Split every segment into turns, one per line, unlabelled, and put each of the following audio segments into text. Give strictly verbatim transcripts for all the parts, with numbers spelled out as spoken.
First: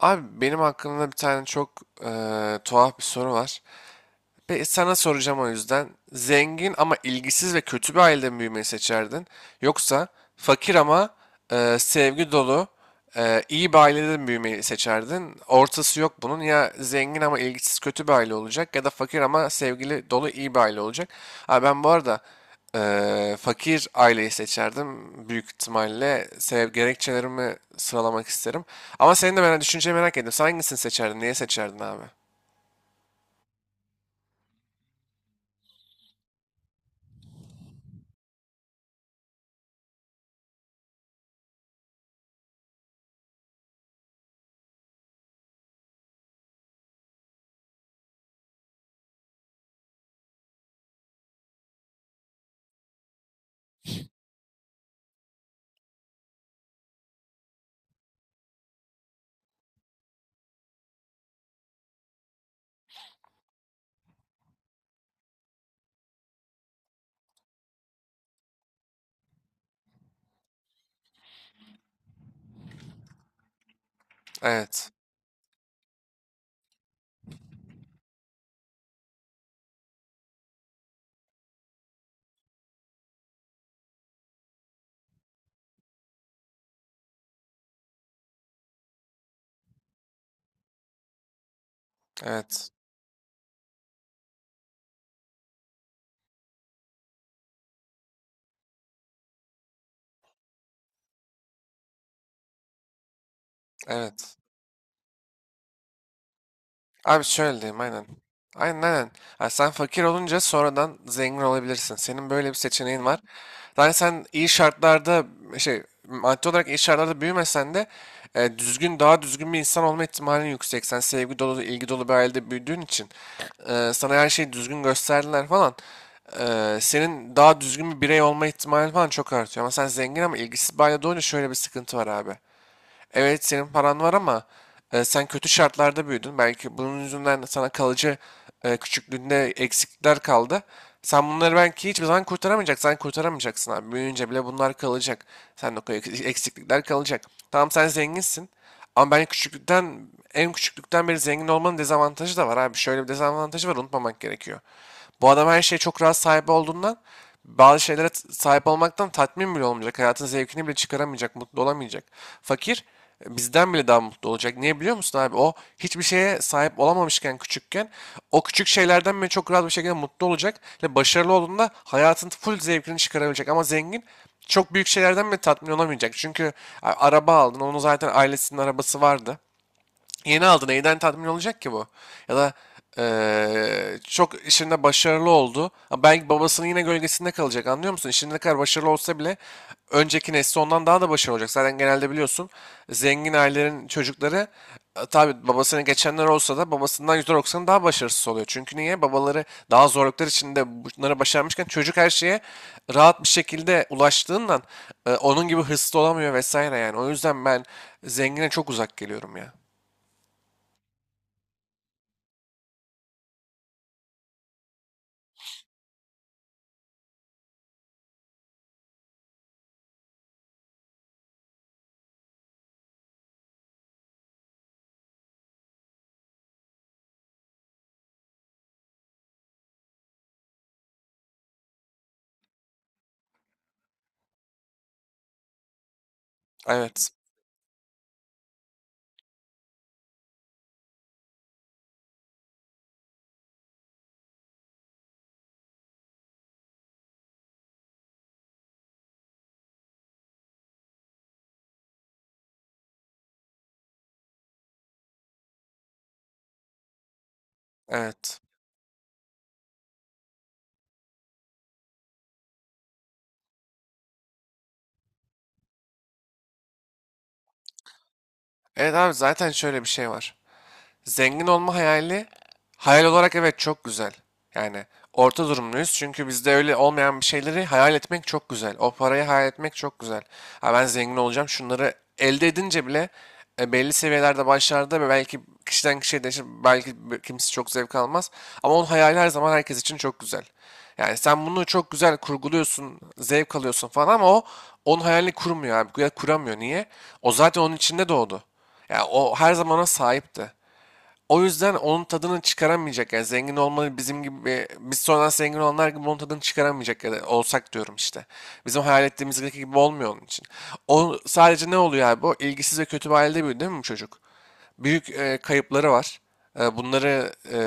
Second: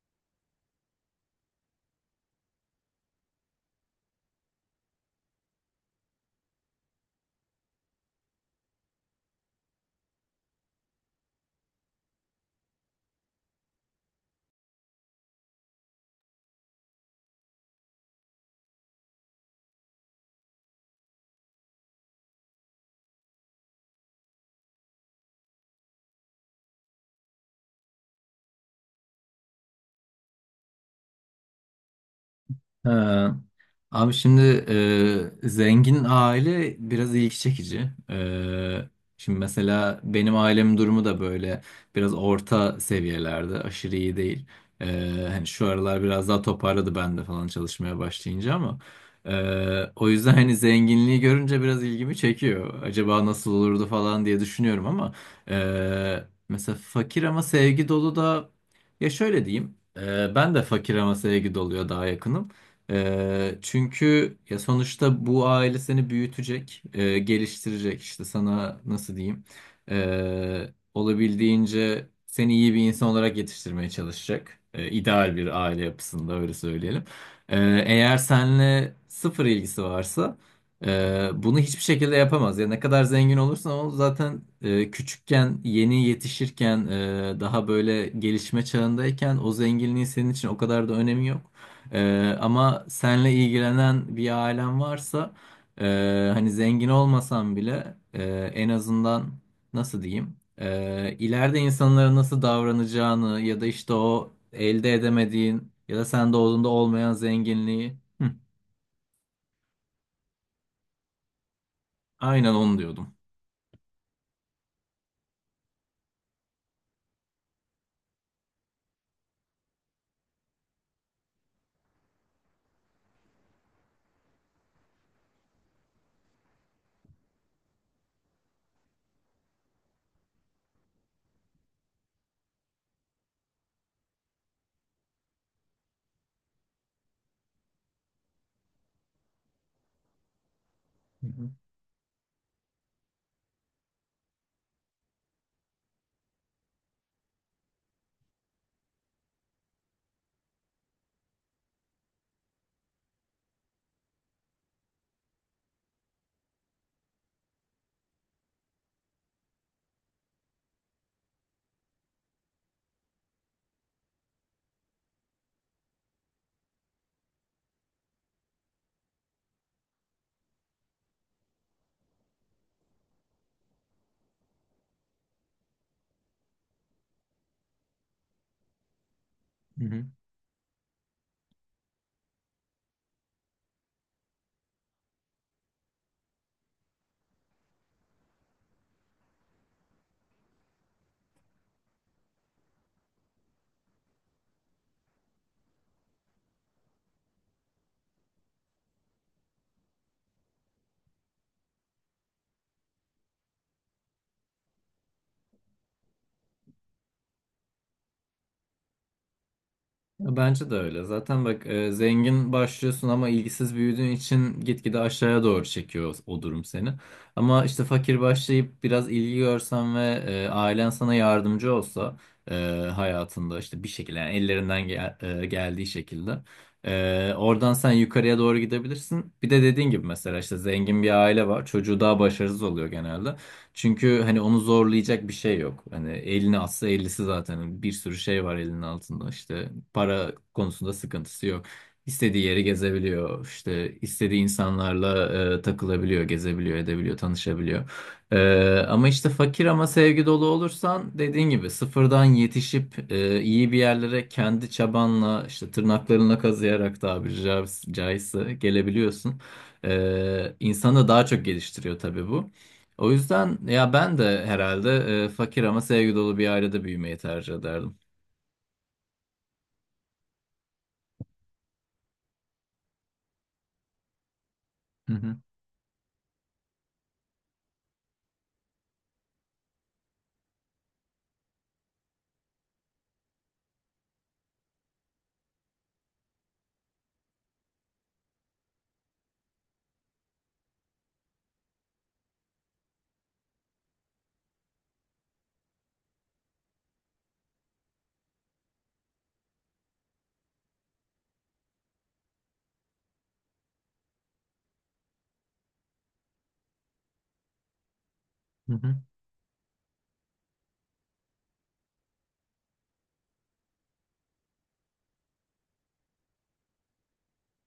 Abi benim hakkımda bir tane çok eee, tuhaf bir soru var. Peki sana soracağım o yüzden. Zengin ama ilgisiz ve kötü bir ailede mi büyümeyi seçerdin? Yoksa fakir ama e, sevgi dolu, e, iyi bir ailede mi büyümeyi seçerdin? Ortası yok bunun. Ya zengin ama ilgisiz kötü bir aile olacak ya da fakir ama sevgili dolu iyi bir aile olacak. Ha, ben bu arada e, fakir aileyi seçerdim. Büyük ihtimalle sev gerekçelerimi sıralamak isterim. Ama senin de merak, düşünceni merak ettim. Sen hangisini seçerdin? Niye seçerdin abi?
Ha. Abi şimdi e, zengin aile biraz ilgi çekici. E, şimdi mesela benim ailemin durumu da böyle biraz orta seviyelerde, aşırı iyi değil. E, hani şu aralar biraz daha toparladı ben de falan çalışmaya başlayınca ama e, o yüzden hani zenginliği görünce biraz ilgimi çekiyor. Acaba nasıl olurdu falan diye düşünüyorum ama e, mesela fakir ama sevgi dolu da, ya şöyle diyeyim, e, ben de fakir ama sevgi doluya daha yakınım. Ee, çünkü ya sonuçta bu aile seni büyütecek, e, geliştirecek, işte sana nasıl diyeyim, Ee, olabildiğince seni iyi bir insan olarak yetiştirmeye çalışacak. Ee,
Evet.
ideal bir aile yapısında, öyle söyleyelim. Ee, eğer seninle sıfır ilgisi varsa e, bunu hiçbir şekilde yapamaz. Ya ne kadar zengin olursan ol zaten, e, küçükken, yeni yetişirken, e, daha böyle gelişme çağındayken o zenginliğin senin için o kadar da önemi yok. Ee,
Evet.
ama senle ilgilenen bir ailen varsa, e, hani zengin olmasan bile, e, en azından nasıl diyeyim, e, ileride insanlara nasıl davranacağını ya da işte o
Evet.
elde edemediğin ya da sen doğduğunda olmayan
Abi şöyle diyeyim
zenginliği...
aynen.
Hı,
Aynen aynen. Ha, sen fakir olunca sonradan zengin olabilirsin. Senin böyle
aynen
bir
onu
seçeneğin
diyordum.
var. Yani sen iyi şartlarda şey maddi olarak iyi şartlarda büyümesen de e, düzgün daha düzgün bir insan olma ihtimalin yüksek. Sen sevgi dolu, ilgi dolu bir ailede büyüdüğün için e, sana her şeyi düzgün gösterdiler falan. E, senin daha düzgün bir birey olma ihtimalin falan çok artıyor. Ama sen zengin ama ilgisiz bir ailede olunca şöyle bir sıkıntı var abi. Evet, senin paran var ama e, sen kötü şartlarda büyüdün. Belki bunun yüzünden sana kalıcı e, küçüklüğünde eksiklikler kaldı. Sen
Hı hı.
bunları belki hiçbir zaman kurtaramayacaksın. Sen kurtaramayacaksın abi. Büyüyünce bile bunlar kalacak. Sen de o eksiklikler kalacak. Tamam, sen zenginsin. Ama ben küçüklükten, en küçüklükten beri zengin olmanın dezavantajı da var abi. Şöyle bir dezavantajı var, unutmamak gerekiyor. Bu adam her şeye çok rahat sahibi olduğundan bazı şeylere t- sahip olmaktan tatmin bile olmayacak. Hayatın zevkini bile çıkaramayacak, mutlu olamayacak. Fakir e, bizden bile daha yüzden mutlu olacak. Niye biliyor musun abi? O hiçbir şeye sahip olamamışken küçükken o küçük şeylerden bile çok rahat bir şekilde mutlu olacak. Ve başarılı olduğunda hayatın full zevkini çıkarabilecek. Ama zengin çok büyük şeylerden bile tatmin olamayacak. Çünkü a- araba aldın. Onun zaten ailesinin arabası vardı.
Hı hı.
Yeni aldı. Neyden tatmin olacak ki bu? Ya da eee, çok işinde başarılı oldu. Ama belki babasının yine gölgesinde kalacak. Anlıyor musun? İşinde ne kadar başarılı olsa bile önceki nesli ondan daha da başarılı olacak. Zaten genelde biliyorsun, zengin ailelerin çocukları e, tabii babasını geçenler olsa da babasından yüzde doksan daha başarısız oluyor. Çünkü niye? Babaları daha zorluklar içinde bunları başarmışken çocuk her şeye rahat bir şekilde ulaştığından e, onun gibi hırslı olamıyor vesaire yani. O yüzden ben zengine çok uzak geliyorum ya.
Bence de öyle. Zaten bak, e, zengin başlıyorsun ama ilgisiz büyüdüğün için gitgide aşağıya doğru çekiyor o durum seni. Ama işte fakir başlayıp biraz ilgi görsen ve e, ailen sana yardımcı olsa, e, hayatında işte bir şekilde, yani ellerinden gel- e, geldiği şekilde e, oradan sen yukarıya doğru gidebilirsin. Bir de dediğin gibi mesela işte zengin bir aile var. Çocuğu daha başarısız oluyor genelde. Çünkü hani onu zorlayacak bir şey yok. Hani elini atsa
Evet.
ellisi, zaten bir sürü şey var elinin altında, işte para konusunda sıkıntısı yok. İstediği yeri gezebiliyor. İşte istediği insanlarla e, takılabiliyor, gezebiliyor, edebiliyor, tanışabiliyor. E, ama işte fakir ama sevgi dolu olursan, dediğin gibi sıfırdan yetişip e, iyi bir yerlere kendi çabanla, işte tırnaklarına kazıyarak tabiri ca-
Evet.
caizse gelebiliyorsun. E, insanı daha çok geliştiriyor tabii bu. O yüzden ya ben de herhalde e, fakir ama sevgi dolu bir ailede büyümeyi tercih ederdim.
Evet abi, zaten şöyle bir şey var. Zengin olma hayali, hayal olarak evet çok güzel. Yani
Hı hı,
orta durumluyuz çünkü bizde öyle olmayan bir şeyleri hayal etmek çok güzel. O parayı hayal etmek çok güzel. Ha, ben zengin olacağım şunları elde edince bile e, belli seviyelerde başlarda ve belki kişiden kişiye değişir, belki bir- kimisi çok zevk almaz. Ama onun hayali her zaman herkes için çok güzel. Yani sen bunu çok güzel kurguluyorsun, zevk alıyorsun falan, ama o onun hayalini kurmuyor abi. Ya kuramıyor. Niye? O zaten onun içinde doğdu. Yani o her zamana sahipti. O yüzden onun tadını çıkaramayacak, yani zengin olmalı bizim gibi, biz sonradan zengin olanlar gibi onun tadını çıkaramayacak ya da olsak diyorum işte.
hı
Bizim
hı.
hayal ettiğimiz gibi olmuyor onun için. O sadece ne oluyor abi, o ilgisiz ve kötü bir ailede büyüdü değil mi bu çocuk? Büyük e, kayıpları var. E, bunları e,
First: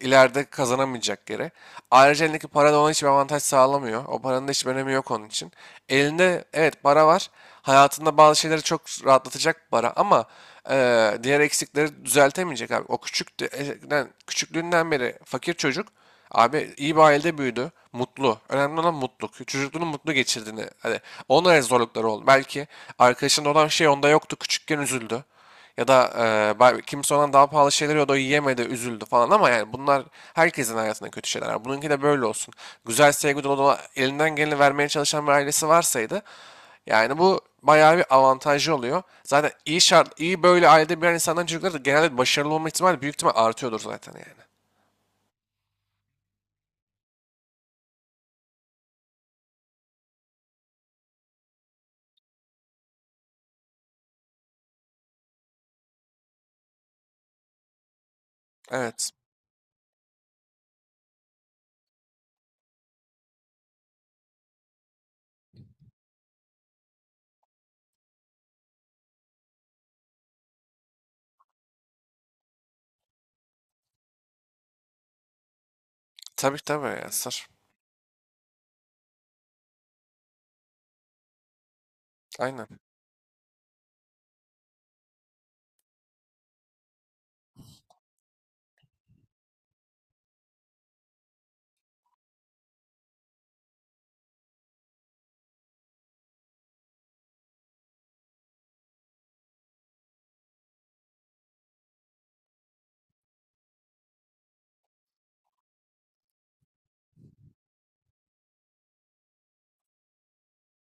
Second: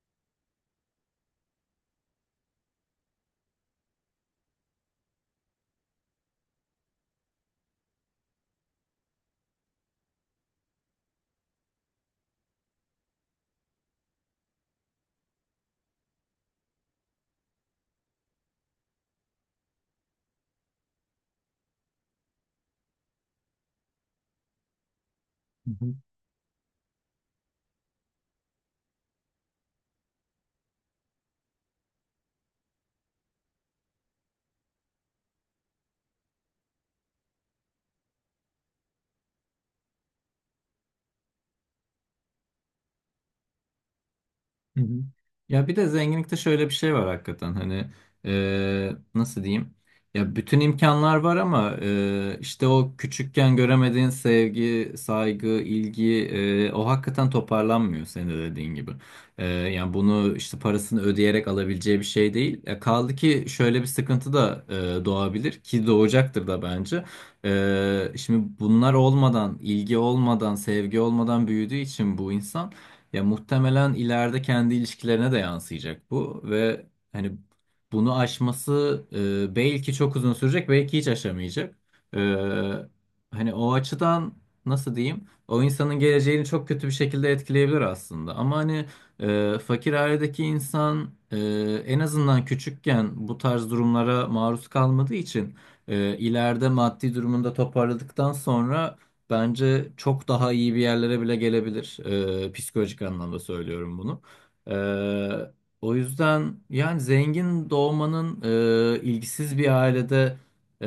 ileride kazanamayacak yere. Ayrıca elindeki para da ona hiçbir avantaj sağlamıyor. O paranın da hiçbir önemi yok onun için. Elinde, evet, para var. Hayatında bazı şeyleri çok rahatlatacak para, ama e, diğer eksikleri düzeltemeyecek abi. O küçük de- eskiden- küçüklüğünden beri fakir çocuk abi iyi bir ailede büyüdü. Mutlu. Önemli olan mutluluk. Çocukluğunu mutlu geçirdiğini. Hani onlara zorlukları oldu. Belki arkadaşında olan şey onda yoktu. Küçükken üzüldü.
Hı
Ya
hı.
da e, ba- kimse ondan daha pahalı şeyler yiyordu, o yiyemedi, üzüldü falan, ama yani bunlar herkesin hayatında kötü şeyler. Var. Bununki de böyle olsun. Güzel sevgi dolu dolu elinden geleni vermeye çalışan bir ailesi varsaydı, yani bu bayağı bir avantajı oluyor. Zaten iyi şart, iyi böyle ailede bir insandan çocukları da genelde başarılı olma ihtimali büyük ihtimal artıyordur zaten yani.
Hı hı. Ya bir de zenginlikte şöyle bir şey var hakikaten, hani e, nasıl diyeyim, ya bütün imkanlar var ama e, işte o küçükken göremediğin sevgi, saygı, ilgi, e, o hakikaten toparlanmıyor, senin de dediğin gibi.
Evet.
E, yani bunu işte parasını ödeyerek alabileceği bir şey değil. E, kaldı ki şöyle bir sıkıntı da e, doğabilir, ki doğacaktır da bence. E, şimdi bunlar olmadan, ilgi olmadan, sevgi olmadan büyüdüğü için bu insan, ya muhtemelen ileride kendi ilişkilerine de yansıyacak bu,
Tabii
ve
tabii ya
hani
sır.
bunu aşması e, belki çok uzun sürecek, belki hiç aşamayacak.
Aynen.
E, hani o açıdan nasıl diyeyim, o insanın geleceğini çok kötü bir şekilde etkileyebilir aslında. Ama hani, e, fakir ailedeki insan e, en azından küçükken bu tarz durumlara maruz kalmadığı için e, ileride maddi durumunda toparladıktan sonra bence çok daha iyi bir yerlere bile gelebilir. Ee, psikolojik anlamda söylüyorum bunu. Ee, o yüzden yani zengin doğmanın e, ilgisiz bir ailede e,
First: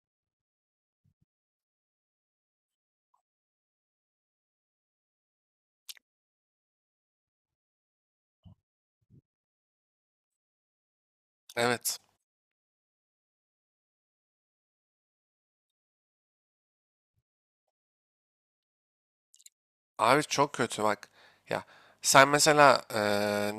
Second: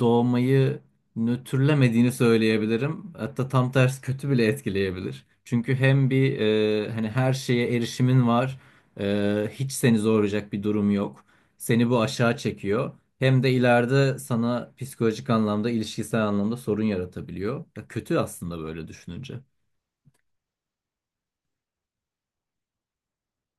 doğmayı nötrlemediğini söyleyebilirim. Hatta tam tersi, kötü bile etkileyebilir. Çünkü hem bir, e, hani her şeye erişimin var, e, hiç seni zorlayacak bir durum yok. Seni
Evet.
bu aşağı çekiyor. Hem de ileride sana psikolojik anlamda, ilişkisel anlamda sorun yaratabiliyor. Ya kötü aslında böyle düşününce.
Abi çok kötü bak. Ya sen mesela eee,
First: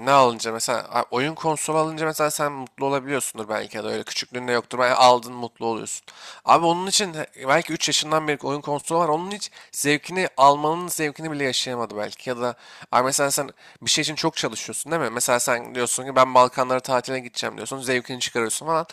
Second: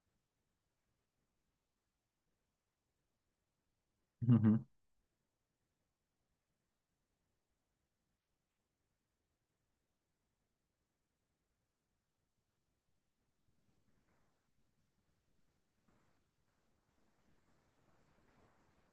ne alınca mesela a- oyun konsolu alınca mesela sen mutlu olabiliyorsundur belki ya da öyle
Hı
küçüklüğünde
hı.
yoktur. Ben aldın mutlu oluyorsun. Abi onun için he- belki üç yaşından beri oyun konsolu var. Onun hiç zevkini almanın zevkini bile yaşayamadı belki. Ya da abi mesela sen bir şey için çok çalışıyorsun değil mi? Mesela sen diyorsun ki, ben Balkanlara tatile gideceğim diyorsun. Zevkini çıkarıyorsun falan.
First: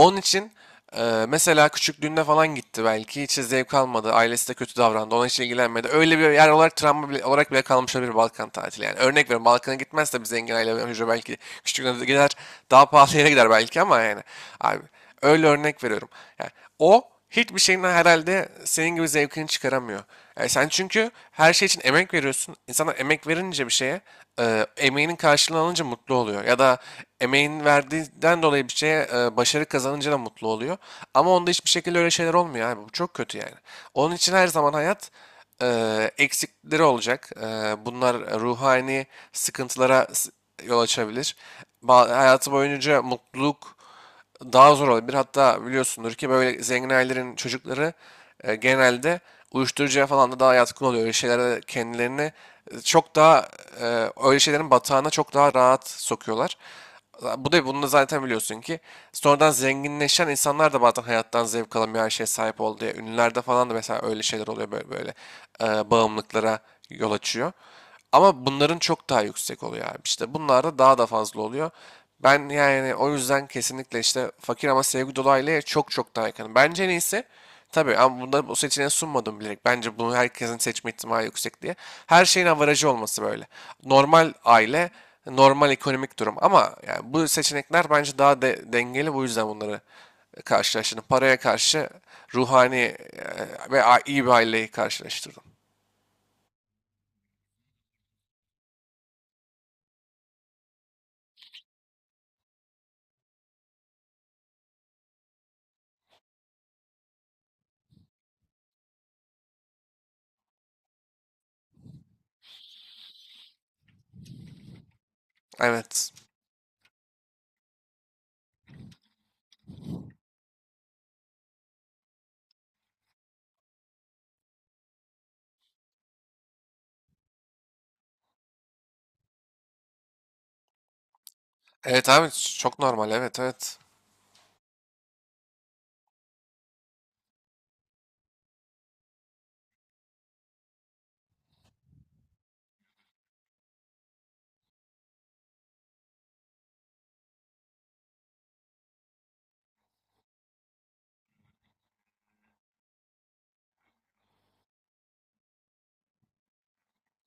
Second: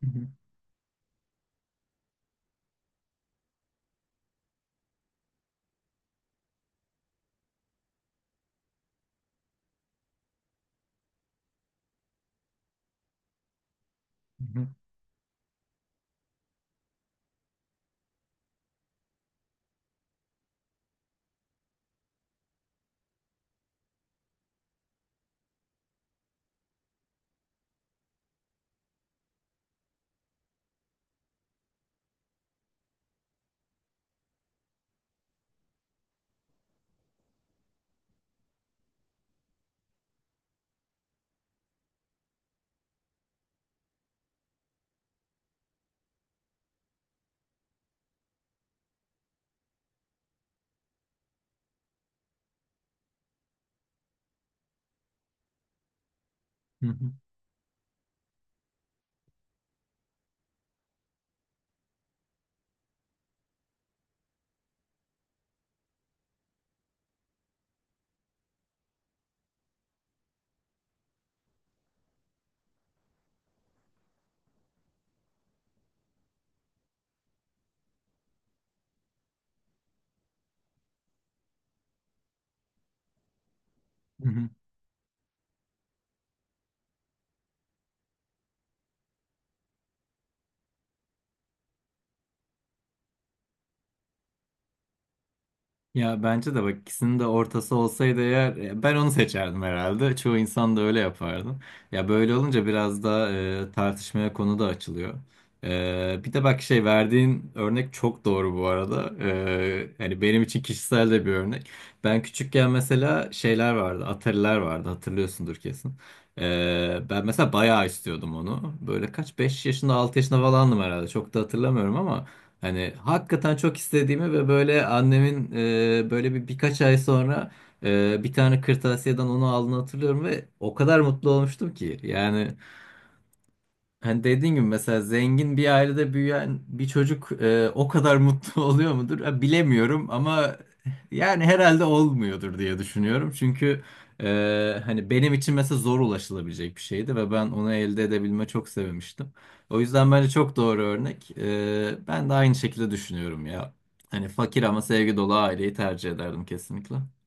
Hı hı.
için ee, mesela küçüklüğünde falan gitti belki. Hiç zevk almadı. Ailesi de kötü davrandı. Ona hiç ilgilenmedi. Öyle bir yer olarak travma bile, olarak bile kalmış olabilir Balkan tatili. Yani örnek veriyorum, Balkan'a gitmez de bir zengin aile hücre belki küçüklüğünde de gider. Daha pahalı yere gider belki ama yani. Abi öyle örnek veriyorum. Yani o hiçbir şeyin herhalde senin gibi zevkini çıkaramıyor. Yani sen çünkü her şey için emek veriyorsun. İnsanlar emek verince bir şeye, e, emeğinin karşılığını alınca mutlu oluyor. Ya da emeğin verdiğinden dolayı bir şeye e, başarı kazanınca da mutlu oluyor. Ama onda hiçbir şekilde öyle şeyler olmuyor abi. Bu çok kötü yani. Onun için her zaman hayat e, eksikleri olacak. E, bunlar ruhani sıkıntılara s- yol açabilir. Ba- hayatı boyunca mutluluk daha zor olabilir. Hatta biliyorsundur ki böyle zengin ailelerin çocukları e, genelde uyuşturucuya falan da daha yatkın oluyor. Öyle şeylere kendilerini e, çok daha e, öyle şeylerin batağına çok daha rahat sokuyorlar.
Hı hı.
Bu da, bunu da zaten biliyorsun ki, sonradan zenginleşen insanlar da bazen hayattan zevk alamıyor her şeye sahip oldu diye. Ünlülerde falan da mesela öyle şeyler oluyor, böyle böyle e, bağımlılıklara yol açıyor. Ama bunların çok daha yüksek oluyor abi. İşte bunlar da daha da fazla oluyor. Ben yani o yüzden kesinlikle işte fakir ama sevgi dolu aileye çok çok daha yakınım. Bence neyse, tabii, ama bunları bu seçeneği sunmadım bilerek. Bence bunu herkesin seçme ihtimali yüksek diye. Her şeyin avarajı olması böyle.
Hı
Normal
hı.
aile, normal ekonomik durum. Ama yani bu seçenekler bence daha de- dengeli. Bu yüzden bunları karşılaştırdım. Paraya karşı ruhani e, ve a- iyi bir aileyi karşılaştırdım.
Ya bence de bak, ikisinin de ortası olsaydı eğer, e, ben onu seçerdim herhalde. Çoğu insan da öyle yapardı. Ya böyle olunca biraz da e, tartışmaya konu da açılıyor. E, bir de bak, şey, verdiğin örnek çok doğru bu arada. E, yani benim için kişisel de bir örnek. Ben küçükken mesela şeyler vardı, Atari'ler vardı, hatırlıyorsundur kesin.
Evet.
E, ben mesela bayağı istiyordum onu. Böyle kaç, beş yaşında altı yaşında falandım herhalde, çok da hatırlamıyorum ama hani hakikaten çok istediğimi ve böyle annemin e, böyle bir birkaç ay sonra e, bir tane kırtasiyeden onu aldığını hatırlıyorum, ve o kadar mutlu olmuştum ki.
Evet abi,
Yani,
çok normal, evet, evet.
hani dediğin gibi mesela zengin bir ailede büyüyen bir çocuk e, o kadar mutlu oluyor mudur? Ha, bilemiyorum ama yani herhalde olmuyordur diye düşünüyorum. Çünkü e, hani benim için mesela zor ulaşılabilecek bir şeydi ve ben onu elde edebilme çok sevmiştim. O yüzden bence çok doğru örnek. E, ben de aynı şekilde düşünüyorum ya. Hani fakir ama sevgi dolu aileyi tercih ederdim kesinlikle.